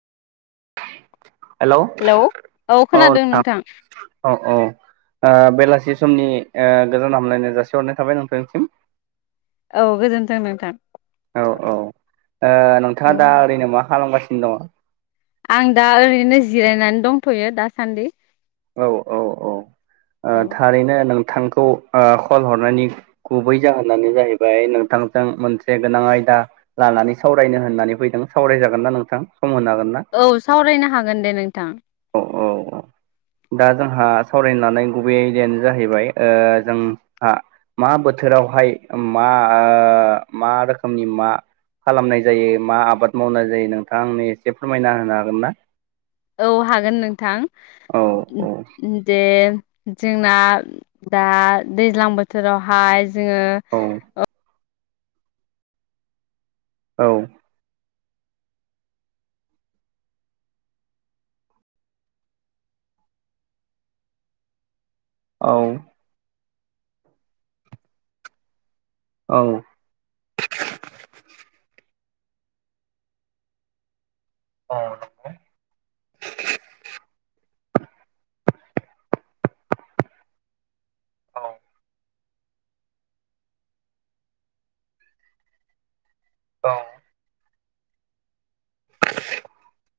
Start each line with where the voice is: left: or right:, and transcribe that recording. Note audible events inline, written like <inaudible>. right: Hello औ नोंथां औ औ ओ बेलासि समनि ओ गोजोन हामलायनाय जासिहरनाय थाबाय नोंथांनिसिम
left: औ गोजोनथों नोंथां
right: औ औ ओ नोंथाङा
left: औ
right: दा ओरैनो मा खालामगासिनो दङ
left: आं दा ओरैनो जिरायनानै दंथ'यो दासान्दि
right: औ औ औ ओ
left: औ
right: थारैनो नों नोंथांखौ ओ कल हरनायनि गुबै जाहोनानो जाहैबाय नोंथांजों मोनसे गोनां आय दा लानानै सावरायनो होननानै फैदों सावरायजागोन ना नोंथां सम होनो हागोन ना
left: औ सावरायनो हागोन दे नोंथां
right: औ औ औ दा जोंहा सावरायनो लानाय गुबै आयदायानो जाहैबाय ओ जों हा मा बोथोरावहाय मा ओ मा रोखोमनि मा खालामनाय जायो मा आबाद मावनाय जायो नोंथाङा आंनो एसे फोरमायना होनो हागोन ना?
left: औ हागोन <unintelligible>
right: औ
left: नोंथां दे जोंना दा दैज्लां बोथोरावहाय जोङो
right: औ
left: ओ
right: औ औ औ औ <unintelligible> औ औ